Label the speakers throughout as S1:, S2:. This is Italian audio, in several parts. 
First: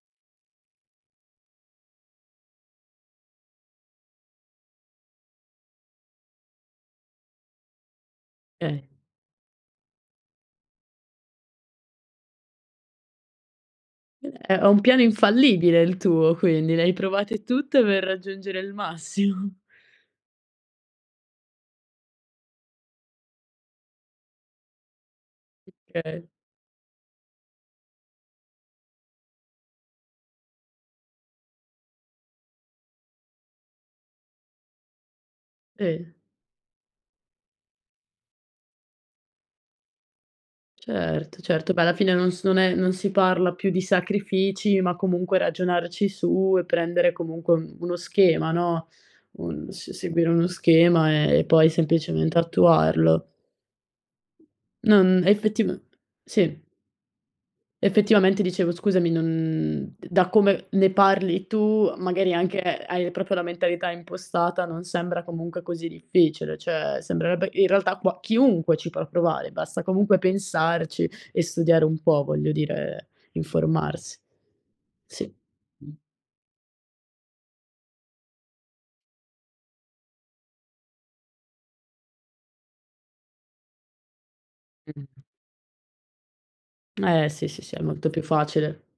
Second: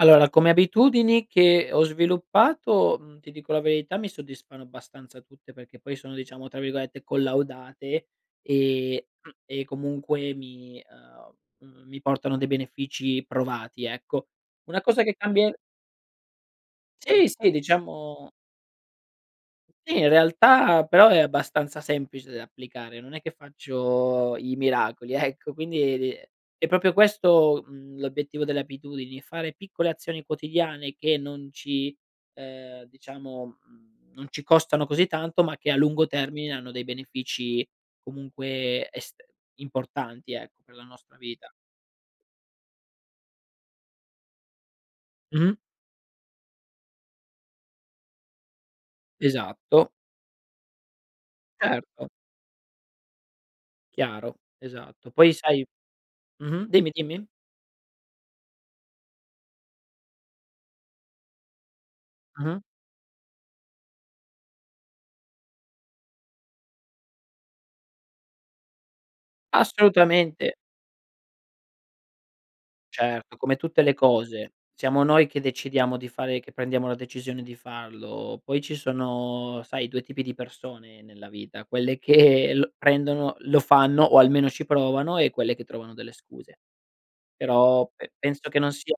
S1: Allora, come abitudini che ho sviluppato, mhmm, ti dico la verità mi soddisfano abbastanza tutte, perché poi sono diciamo tra virgolette "collaudate"
S2: Eh.
S1: e mhmm, e comunque mi, uhm, mhmm, mi portano dei benefici provati ecco.
S2: Ehm, è è un
S1: Una
S2: piano
S1: cosa che cambie
S2: infallibile il tuo quindi, le hai
S1: Sì,
S2: provate
S1: sì
S2: tutte per
S1: diciamo
S2: raggiungere il massimo.
S1: sì in realtà, però è abbastanza semplice da applicare, non è che faccio i miracoli ecco. Quindi, di
S2: Okay.
S1: è proprio questo l'obiettivo delle abitudini, fare piccole azioni quotidiane, che non ci uhm, diciamo non ci costano così tanto, ma che a lungo
S2: E
S1: termine, hanno dei benefici, comunque, est importanti, ecco, per la nostra
S2: Certo,
S1: vita.
S2: certo, beh, alla fine non s non è non si parla più di sacrifici, ma comunque
S1: Mh-mh.
S2: ragionarci su e prendere comunque un uno schema, no, un s
S1: Esatto.
S2: seguire uno schema, e poi
S1: Certo.
S2: semplicemente attuarlo.
S1: Chiaro,
S2: Non
S1: esatto. Poi sai
S2: effetiv sì.
S1: mh-mh, dimmi dimmi.
S2: Effettivamente dicevo, scusami, non d da come ne parli tu, magari anche
S1: Mh-mh.
S2: hai proprio la mentalità impostata, non sembra comunque così difficile, cioè, sembrerebbe in realtà, qua chiunque ci può provare, basta comunque
S1: Assolutamente.
S2: pensarci e studiare un po', voglio dire,
S1: Certo, come tutte le
S2: informarsi.
S1: cose, siamo noi
S2: Sì.
S1: che decidiamo di fare che prendiamo la decisione di farlo, poi ci sono, sai 2 tipi di persone nella vita, quelle che prendono, lo fanno o almeno ci
S2: Mh, mh,
S1: provano
S2: mh.
S1: e quelle che trovano delle scuse.
S2: Eh sì, sì, sì, è
S1: Però,
S2: molto
S1: pe
S2: più
S1: penso che non
S2: facile.
S1: sia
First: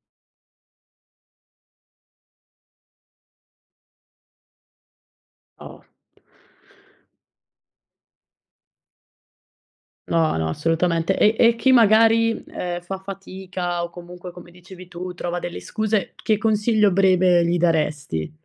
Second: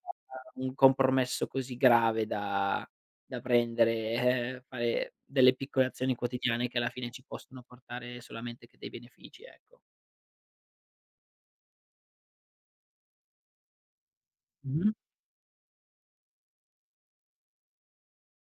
S1: un compromesso così grave da da prendere, ehm, fare delle
S2: Oh.
S1: piccole azioni quotidiane che alla fine ci possono portare solamente che dei benefici, ecco.
S2: No, no, assolutamente. E e chi magari, ehm, fa fatica o comunque, come dicevi
S1: Mh-mh.
S2: tu, trova delle scuse, che consiglio breve gli daresti?